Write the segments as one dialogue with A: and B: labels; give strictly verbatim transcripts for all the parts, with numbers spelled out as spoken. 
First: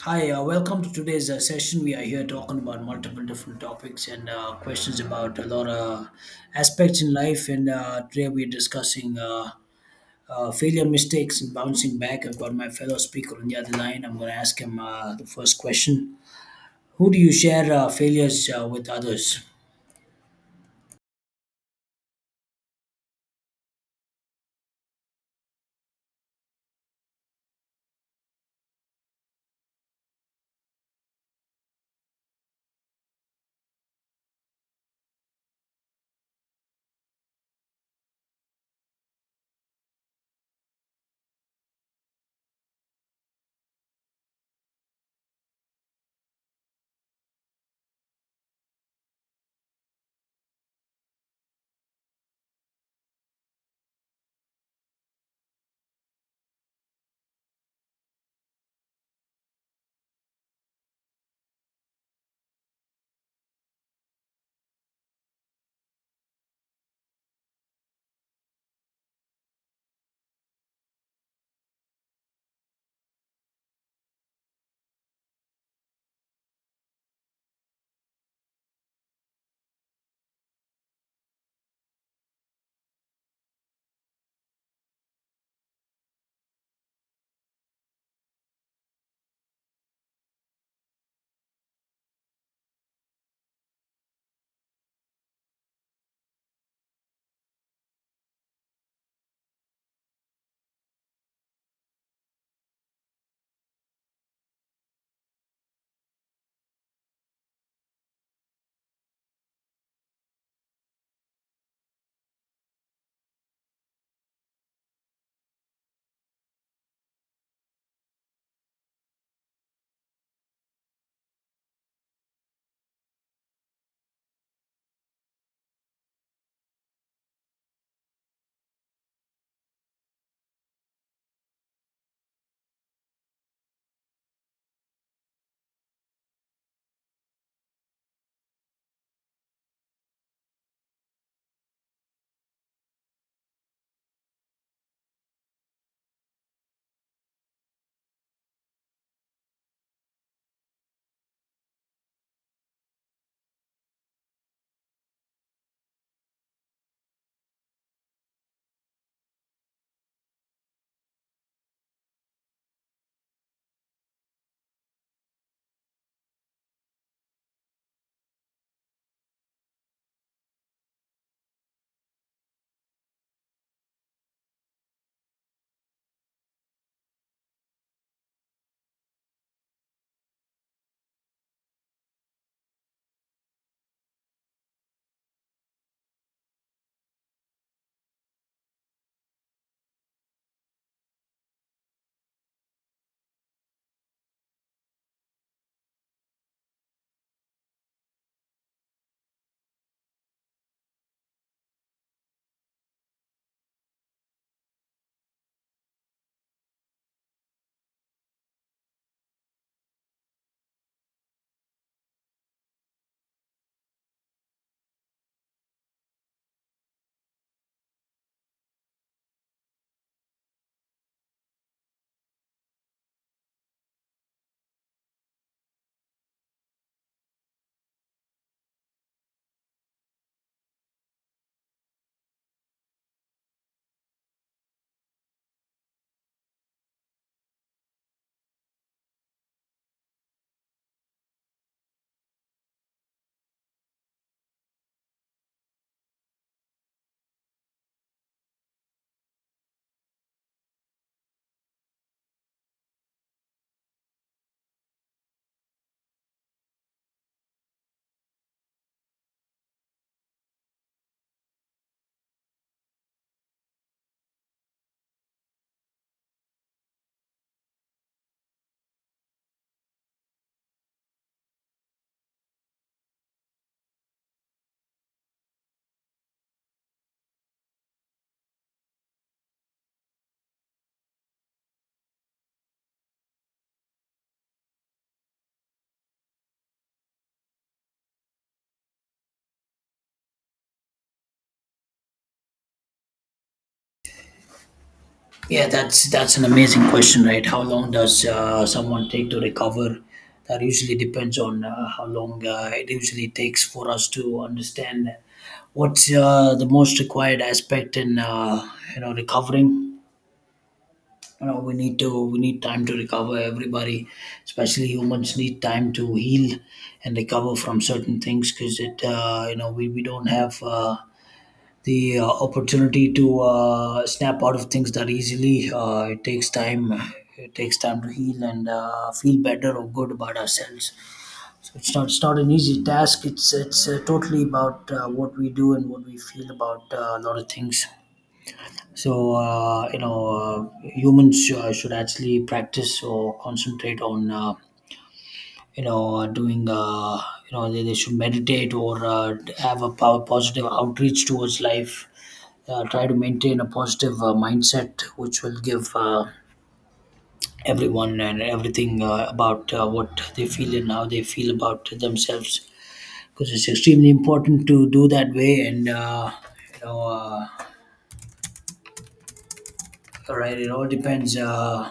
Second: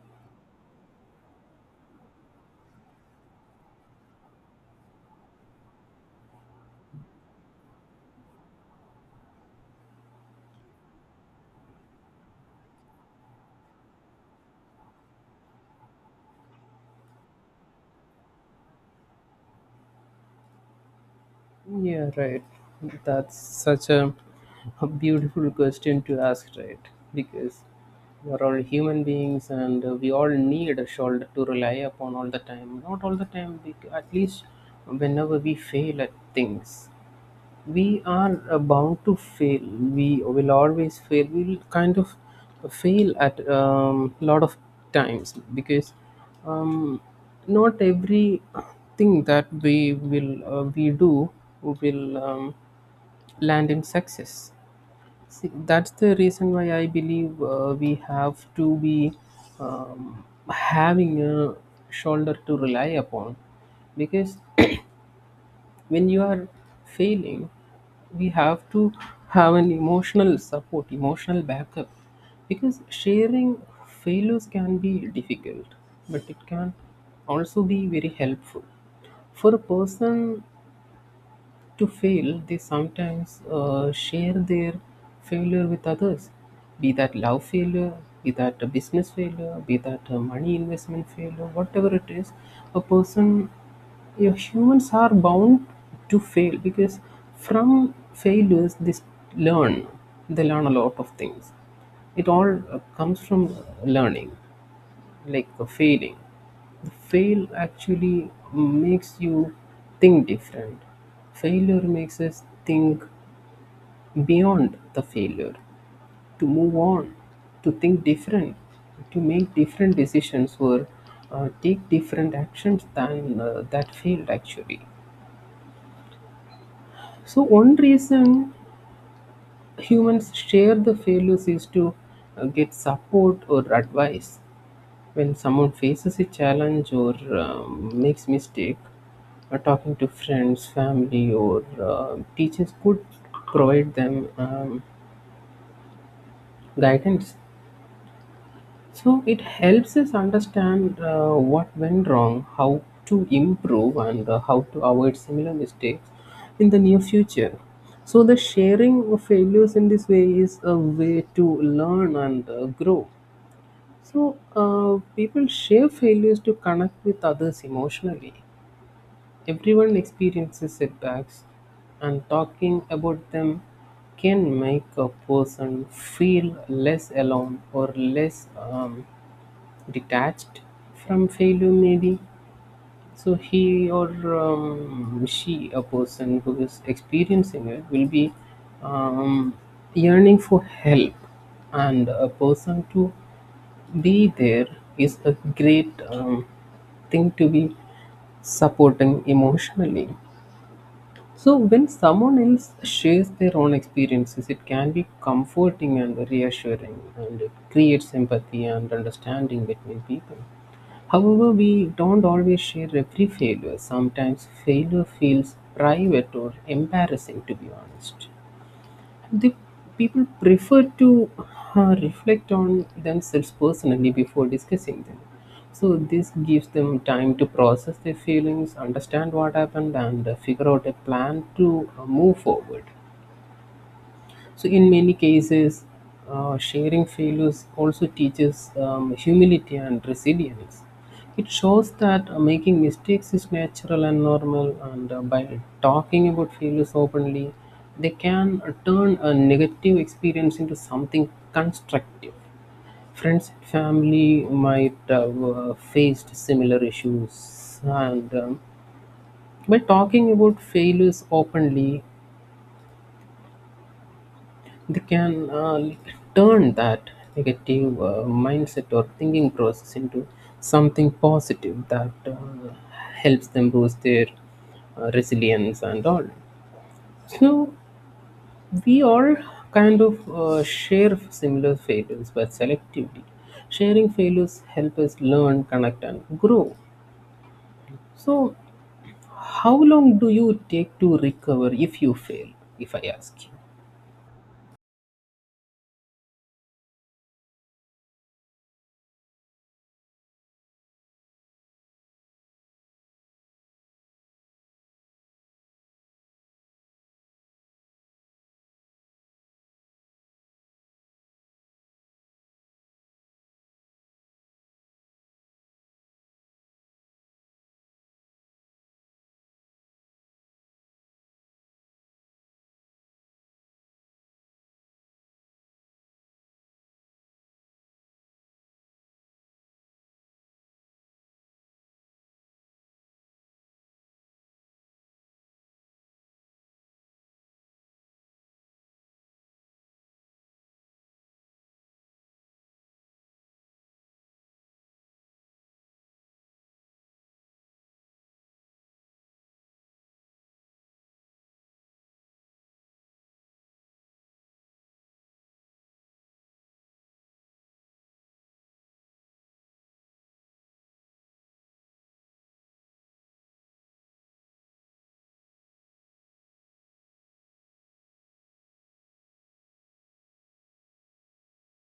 A: Hi, uh, welcome to today's uh, session. We are here talking about multiple different topics and uh, questions about a lot of aspects in life. And uh, today we're discussing uh, uh, failure, mistakes, and bouncing back. I've got my fellow speaker on the other line. I'm going to ask him uh, the first question. Who do you share uh, failures uh, with others?
B: Yeah, right. That's such a, a beautiful question to ask, right? Because we're all human beings and uh, we all need a shoulder to rely upon all the time. Not all the time, bec- at least whenever we fail at things, we are uh, bound to fail, we will always fail, we will kind of fail at a um, lot of times because um, not every thing that we will uh, we do will um, land in success. See, that's the reason why I believe uh, we have to be um, having a shoulder to rely upon, because when you are failing, we have to have an emotional support, emotional backup, because sharing failures can be difficult, but it can also be very helpful. For a person to fail, they sometimes uh, share their failure with others, be that love failure, be that a business failure, be that a money investment failure, whatever it is. A person, yeah, humans are bound to fail because from failures they learn, they learn a lot of things. It all uh, comes from learning, like uh, failing. The fail actually makes you think different. Failure makes us think beyond the failure, to move on, to think different, to make different decisions, or uh, take different actions than uh, that failed actually. So one reason humans share the failures is to uh, get support or advice when someone faces a challenge or um, makes mistake. uh, talking to friends, family, or uh, teachers could provide them um, guidance. So it helps us understand uh, what went wrong, how to improve, and uh, how to avoid similar mistakes in the near future. So the sharing of failures in this way is a way to learn and uh, grow. So uh, people share failures to connect with others emotionally. Everyone experiences setbacks, and talking about them can make a person feel less alone or less um, detached from failure maybe. So he or um, she, a person who is experiencing it, will be um, yearning for help, and a person to be there is a great um, thing, to be supporting emotionally. So when someone else shares their own experiences, it can be comforting and reassuring, and it creates empathy and understanding between people. However, we don't always share every failure. Sometimes failure feels private or embarrassing, to be honest. The people prefer to uh, reflect on themselves personally before discussing them. So, this gives them time to process their feelings, understand what happened, and uh, figure out a plan to uh, move forward. So, in many cases, uh, sharing failures also teaches um, humility and resilience. It shows that uh, making mistakes is natural and normal, and uh, by talking about failures openly, they can uh, turn a negative experience into something constructive. Friends and family might have uh, faced similar issues, and um, by talking about failures openly, they can uh, turn that negative uh, mindset or thinking process into something positive that uh, helps them boost their uh, resilience and all. So we all kind of uh, share similar failures, but selectively. Sharing failures help us learn, connect, and grow. So, how long do you take to recover if you fail? If I ask you,
A: Yeah, that's that's an amazing question, right? How long does uh, someone take to recover? That usually depends on uh, how long uh, it usually takes for us to understand what's uh, the most required aspect in uh, you know recovering. You know, we need to we need time to recover. Everybody, especially humans, need time to heal and recover from certain things because it uh, you know we we don't have. Uh, the uh, opportunity to uh, snap out of things that easily. Uh, it takes time. It takes time to heal and uh, feel better or good about ourselves. So it's not it's not an easy task. It's it's uh, totally about uh, what we do and what we feel about uh, a lot of things. So uh, you know, uh, humans uh, should actually practice or concentrate on uh, you know uh, doing uh, you know they, they should meditate or uh, have a power positive outreach towards life, uh, try to maintain a positive uh, mindset which will give uh, everyone and everything uh, about uh, what they feel and how they feel about themselves because it's extremely important to do that way and uh, you know uh, right it all depends uh,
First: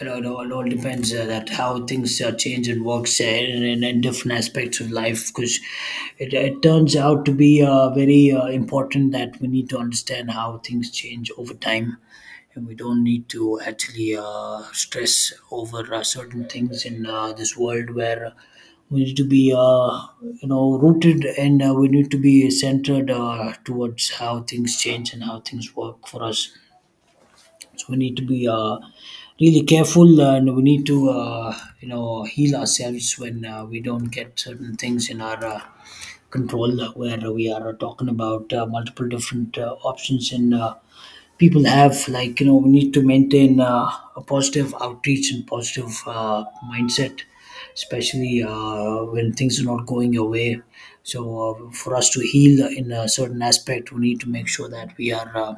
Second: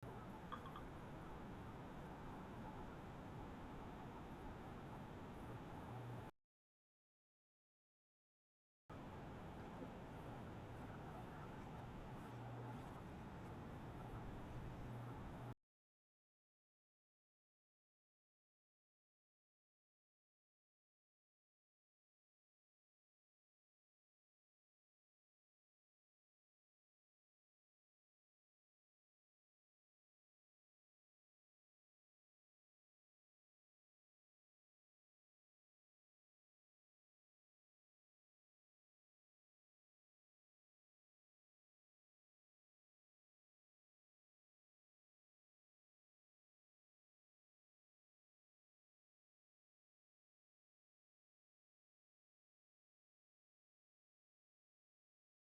A: You know, it all, it all depends uh, that how things uh, change and works uh, in, in, in different aspects of life because it, it turns out to be uh, very uh, important that we need to understand how things change over time and we don't need to actually uh, stress over uh, certain things in uh, this world where we need to be uh, you know rooted and uh, we need to be centered uh, towards how things change and how things work for us so we need to be uh, really careful, and we need to uh, you know heal ourselves when uh, we don't get certain things in our uh, control. uh, Where we are talking about uh, multiple different uh, options and uh, people have like you know we need to maintain uh, a positive outreach and positive uh, mindset, especially uh, when things are not going your way. So uh, for us to heal in a certain aspect, we need to make sure that we are. Uh,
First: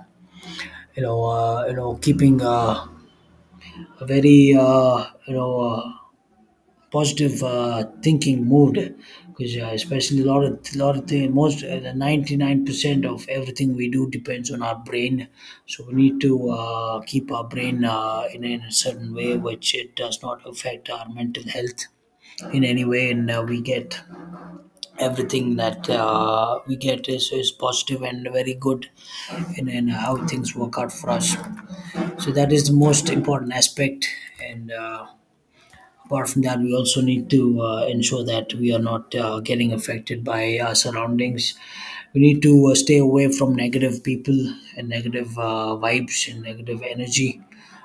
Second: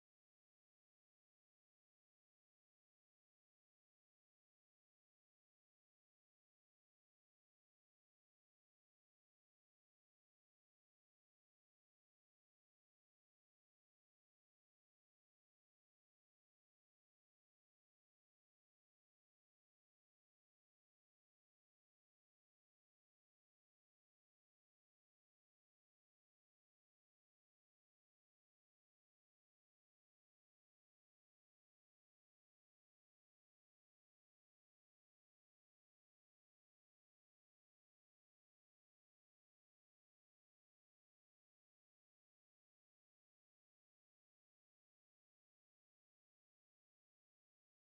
A: You know, uh, you know, keeping uh, a very uh, you know uh, positive uh, thinking mood because uh, especially a lot of lot of the most uh, the ninety-nine percent of everything we do depends on our brain, so we need to uh, keep our brain uh, in, in a certain way which it does not affect our mental health in any way, and uh, we get everything that uh, we get is, is positive and very good in, in how things work out for us, so that is the most important aspect. And uh, apart from that, we also need to uh, ensure that we are not uh, getting affected by our surroundings. We need to uh, stay away from negative people and negative uh, vibes and negative energy.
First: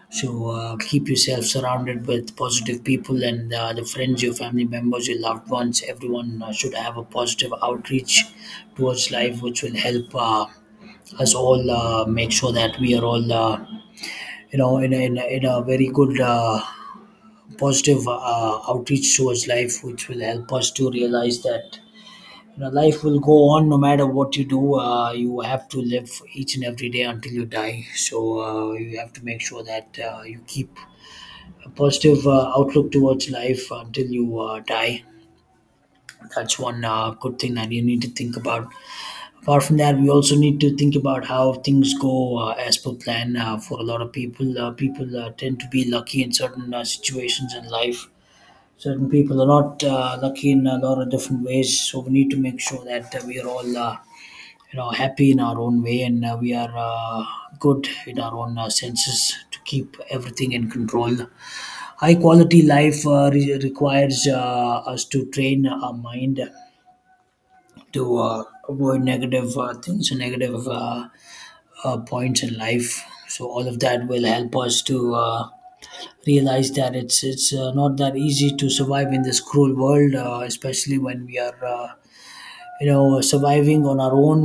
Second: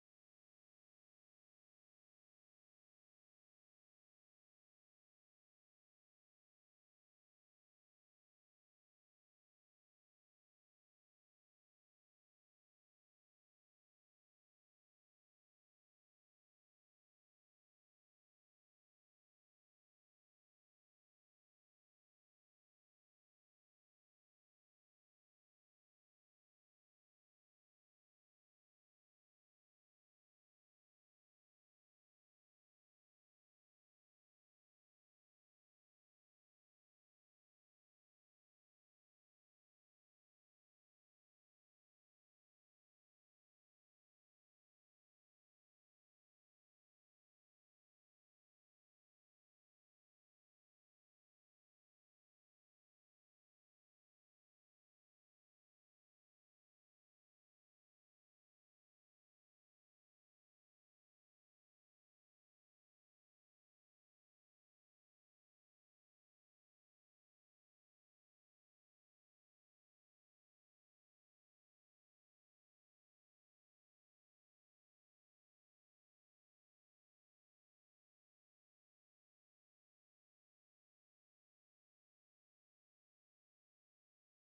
A: So uh, keep yourself surrounded with positive people and uh, the friends, your family members, your loved ones. Everyone uh, should have a positive outreach towards life, which will help uh, us all uh, make sure that we are all, uh, you know, in a, in a, in a very good uh, positive uh, outreach towards life, which will help us to realize that you know life will go on no matter what you do. Uh, you have to live each and every day until you die. So uh, you have to make sure that uh, you keep a positive uh, outlook towards life until you uh, die. That's one uh, good thing that you need to think about. Apart from that, we also need to think about how things go uh, as per plan uh, for a lot of people. Uh, people uh, tend to be lucky in certain uh, situations in life. Certain people are not uh, lucky in a lot of different ways, so we need to make sure that uh, we are all uh, you know happy in our own way, and uh, we are uh, good in our own uh, senses to keep everything in control. High quality life uh, re- requires uh, us to train our mind to uh, avoid negative uh, things and negative uh, uh, points in life, so all of that will help us to uh, realize that it's it's uh, not that easy to survive in this cruel world, uh, especially when we are uh, you know surviving on our own.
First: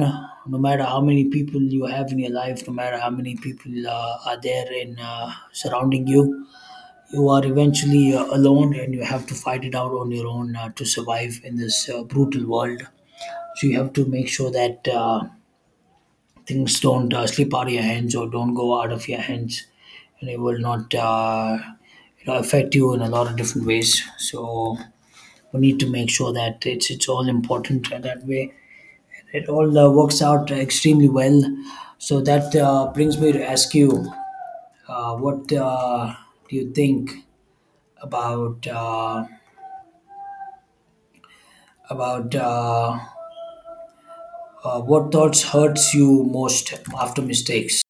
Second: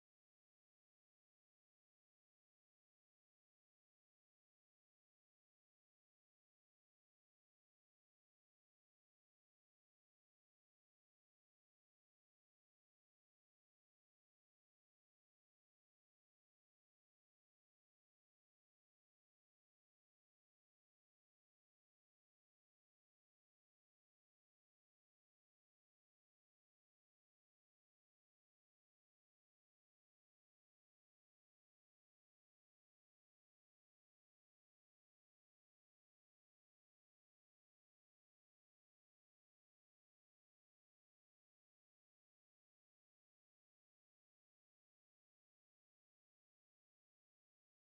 A: No matter how many people you have in your life, no matter how many people uh, are there in uh, surrounding you, you are eventually uh, alone, and you have to fight it out on your own uh, to survive in this uh, brutal world. So you have to make sure that. Uh, things don't uh, slip out of your hands or don't go out of your hands and it will not uh, you know, affect you in a lot of different ways, so we need to make sure that it's it's all important that way, it all uh, works out extremely well. So that uh, brings me to ask you uh, what uh, do you think about uh, about uh, uh, what thoughts hurts you most after mistakes.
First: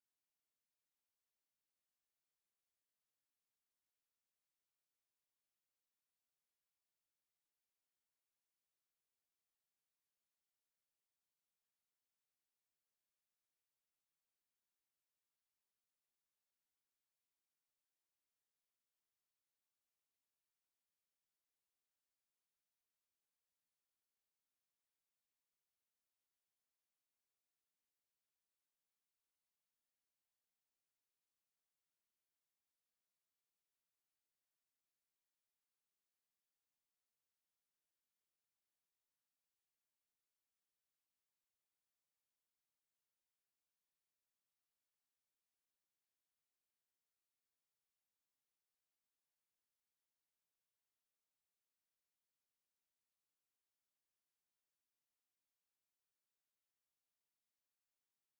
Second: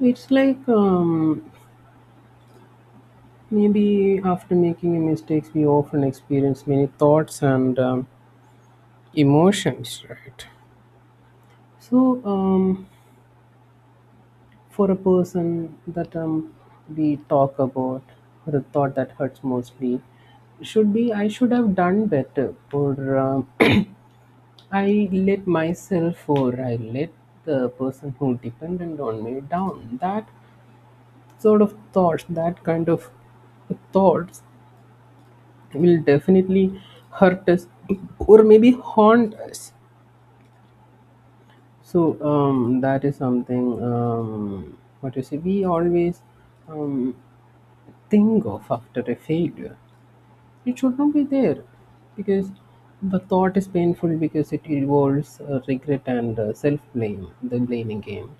B: it's like um, maybe after making a mistakes, we often experience many thoughts and um, emotions, right? So, um, for a person that um, we talk about, the thought that hurts mostly should be I should have done better, or um, I let myself, or I let the person who dependent on me down. That sort of thoughts, that kind of thoughts will definitely hurt us, or maybe haunt us. So um, that is something, um, what you say, we always um, think of after a failure. It should not be there, because the thought is painful because it involves uh, regret and uh, self blame, the blaming game.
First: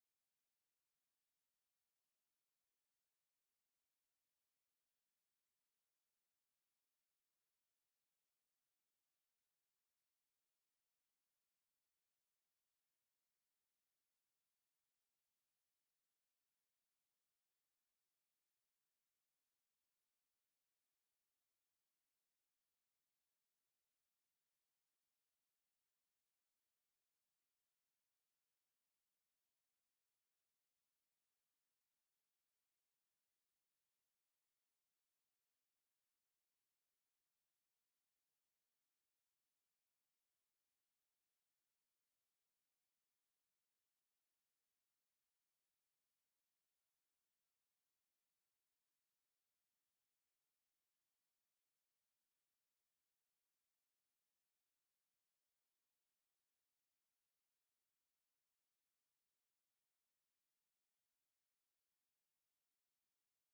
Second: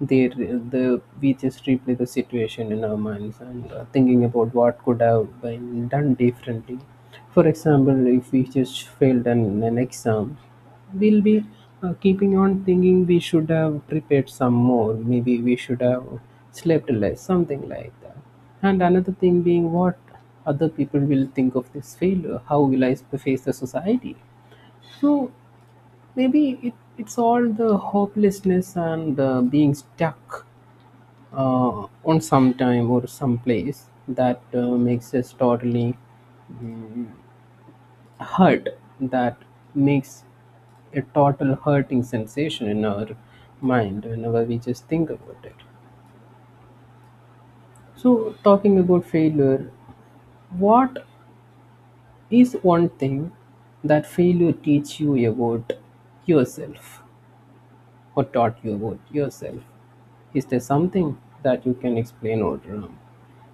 B: They re- the We just replay the situation in our minds and uh, thinking about what could have been done differently. For example, if we just failed an, an exam, we'll be uh, keeping on thinking we should have prepared some more. Maybe we should have slept less, something like that. And another thing being what other people will think of this failure. How will I face the society? So maybe it, it's all the hopelessness and uh, being stuck uh, on some time or some place that uh, makes us totally hurt, that makes a total hurting sensation in our mind whenever we just think about it. So talking about failure, what is one thing that failure teach you about yourself, or taught you about yourself? Is there something that you can explain, or um,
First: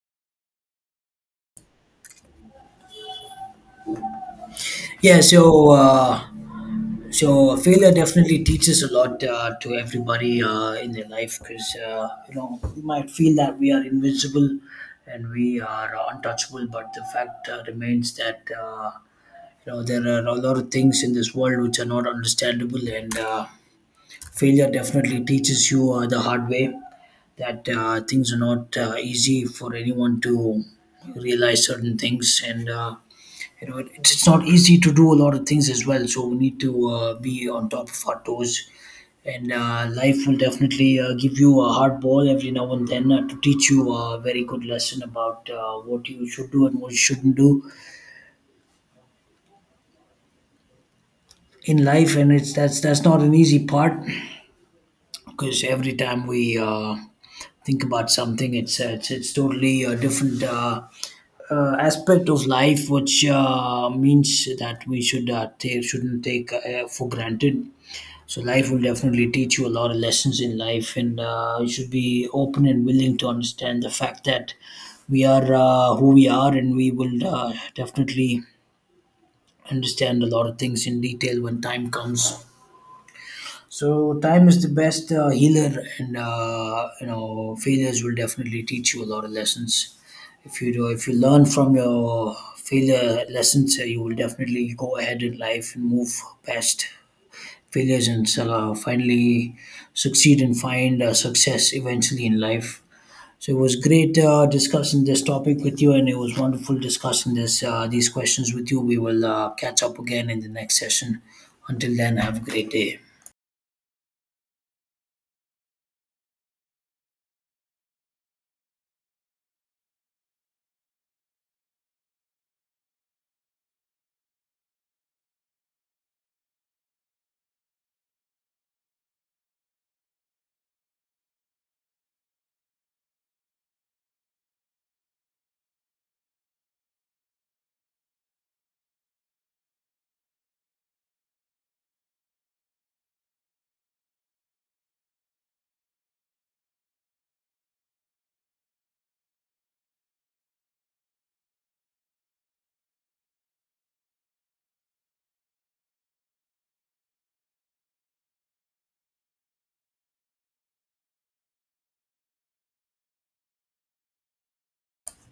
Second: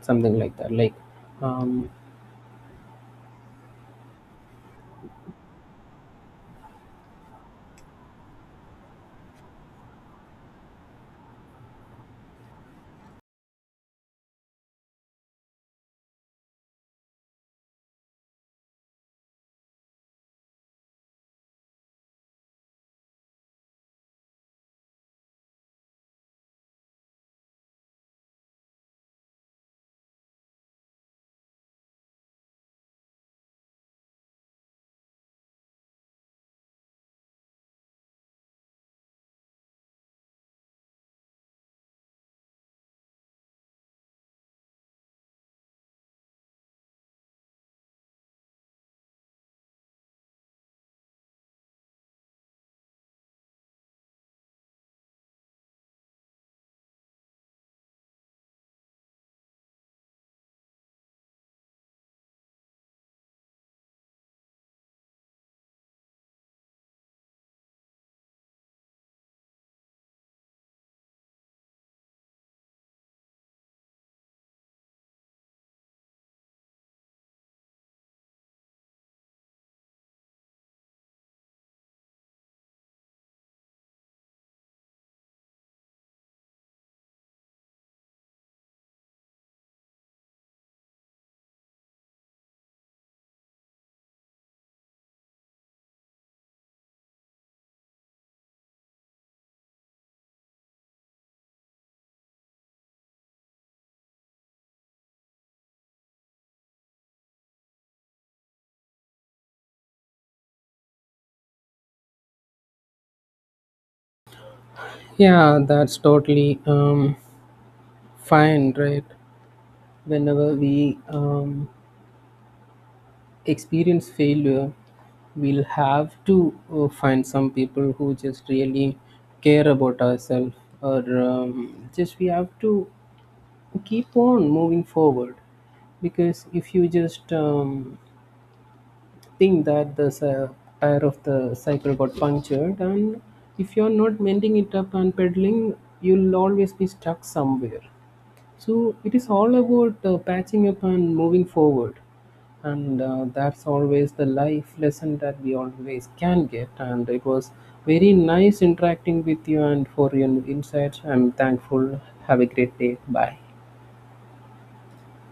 B: something like that, like um,
A: Yeah, so uh, so failure definitely teaches a lot uh, to everybody uh, in their life, because uh, you know we might feel that we are invincible and we are untouchable, but the fact uh, remains that uh, you know there are a lot of things in this world which are not understandable, and uh, failure definitely teaches you uh, the hard way that uh, things are not uh, easy for anyone to realize certain things and. Uh, you know it, it's it's not easy to do a lot of things as well, so we need to uh, be on top of our toes, and uh, life will definitely uh, give you a hard ball every now and then uh, to teach you a very good lesson about uh, what you should do and what you shouldn't do in life, and it's that's that's not an easy part because every time we uh, think about something it's uh, it's, it's totally a different uh, uh, aspect of life which uh, means that we should uh, take, shouldn't take uh, for granted. So life will definitely teach you a lot of lessons in life, and uh, you should be open and willing to understand the fact that we are uh, who we are, and we will uh, definitely understand a lot of things in detail when time comes. So time is the best uh, healer, and uh, you know failures will definitely teach you a lot of lessons. If you do, if you learn from your failure lessons, uh, you will definitely go ahead in life and move past failures and uh, finally succeed and find uh, success eventually in life. So it was great uh, discussing this topic with you, and it was wonderful discussing this uh, these questions with you. We will uh, catch up again in the next session. Until then, have a great day.
B: yeah, that's totally um, fine, right? Whenever we um, experience failure, we'll have to uh, find some people who just really care about ourselves, or um, just we have to keep on moving forward. Because if you just um, think that the cy- tire of the cycle got punctured, and if you're not mending it up and pedaling, you'll always be stuck somewhere. So it is all about uh, patching up and moving forward. And uh, that's always the life lesson that we always can get. And it was very nice interacting with you, and for your insights, I'm thankful. Have a great day. Bye.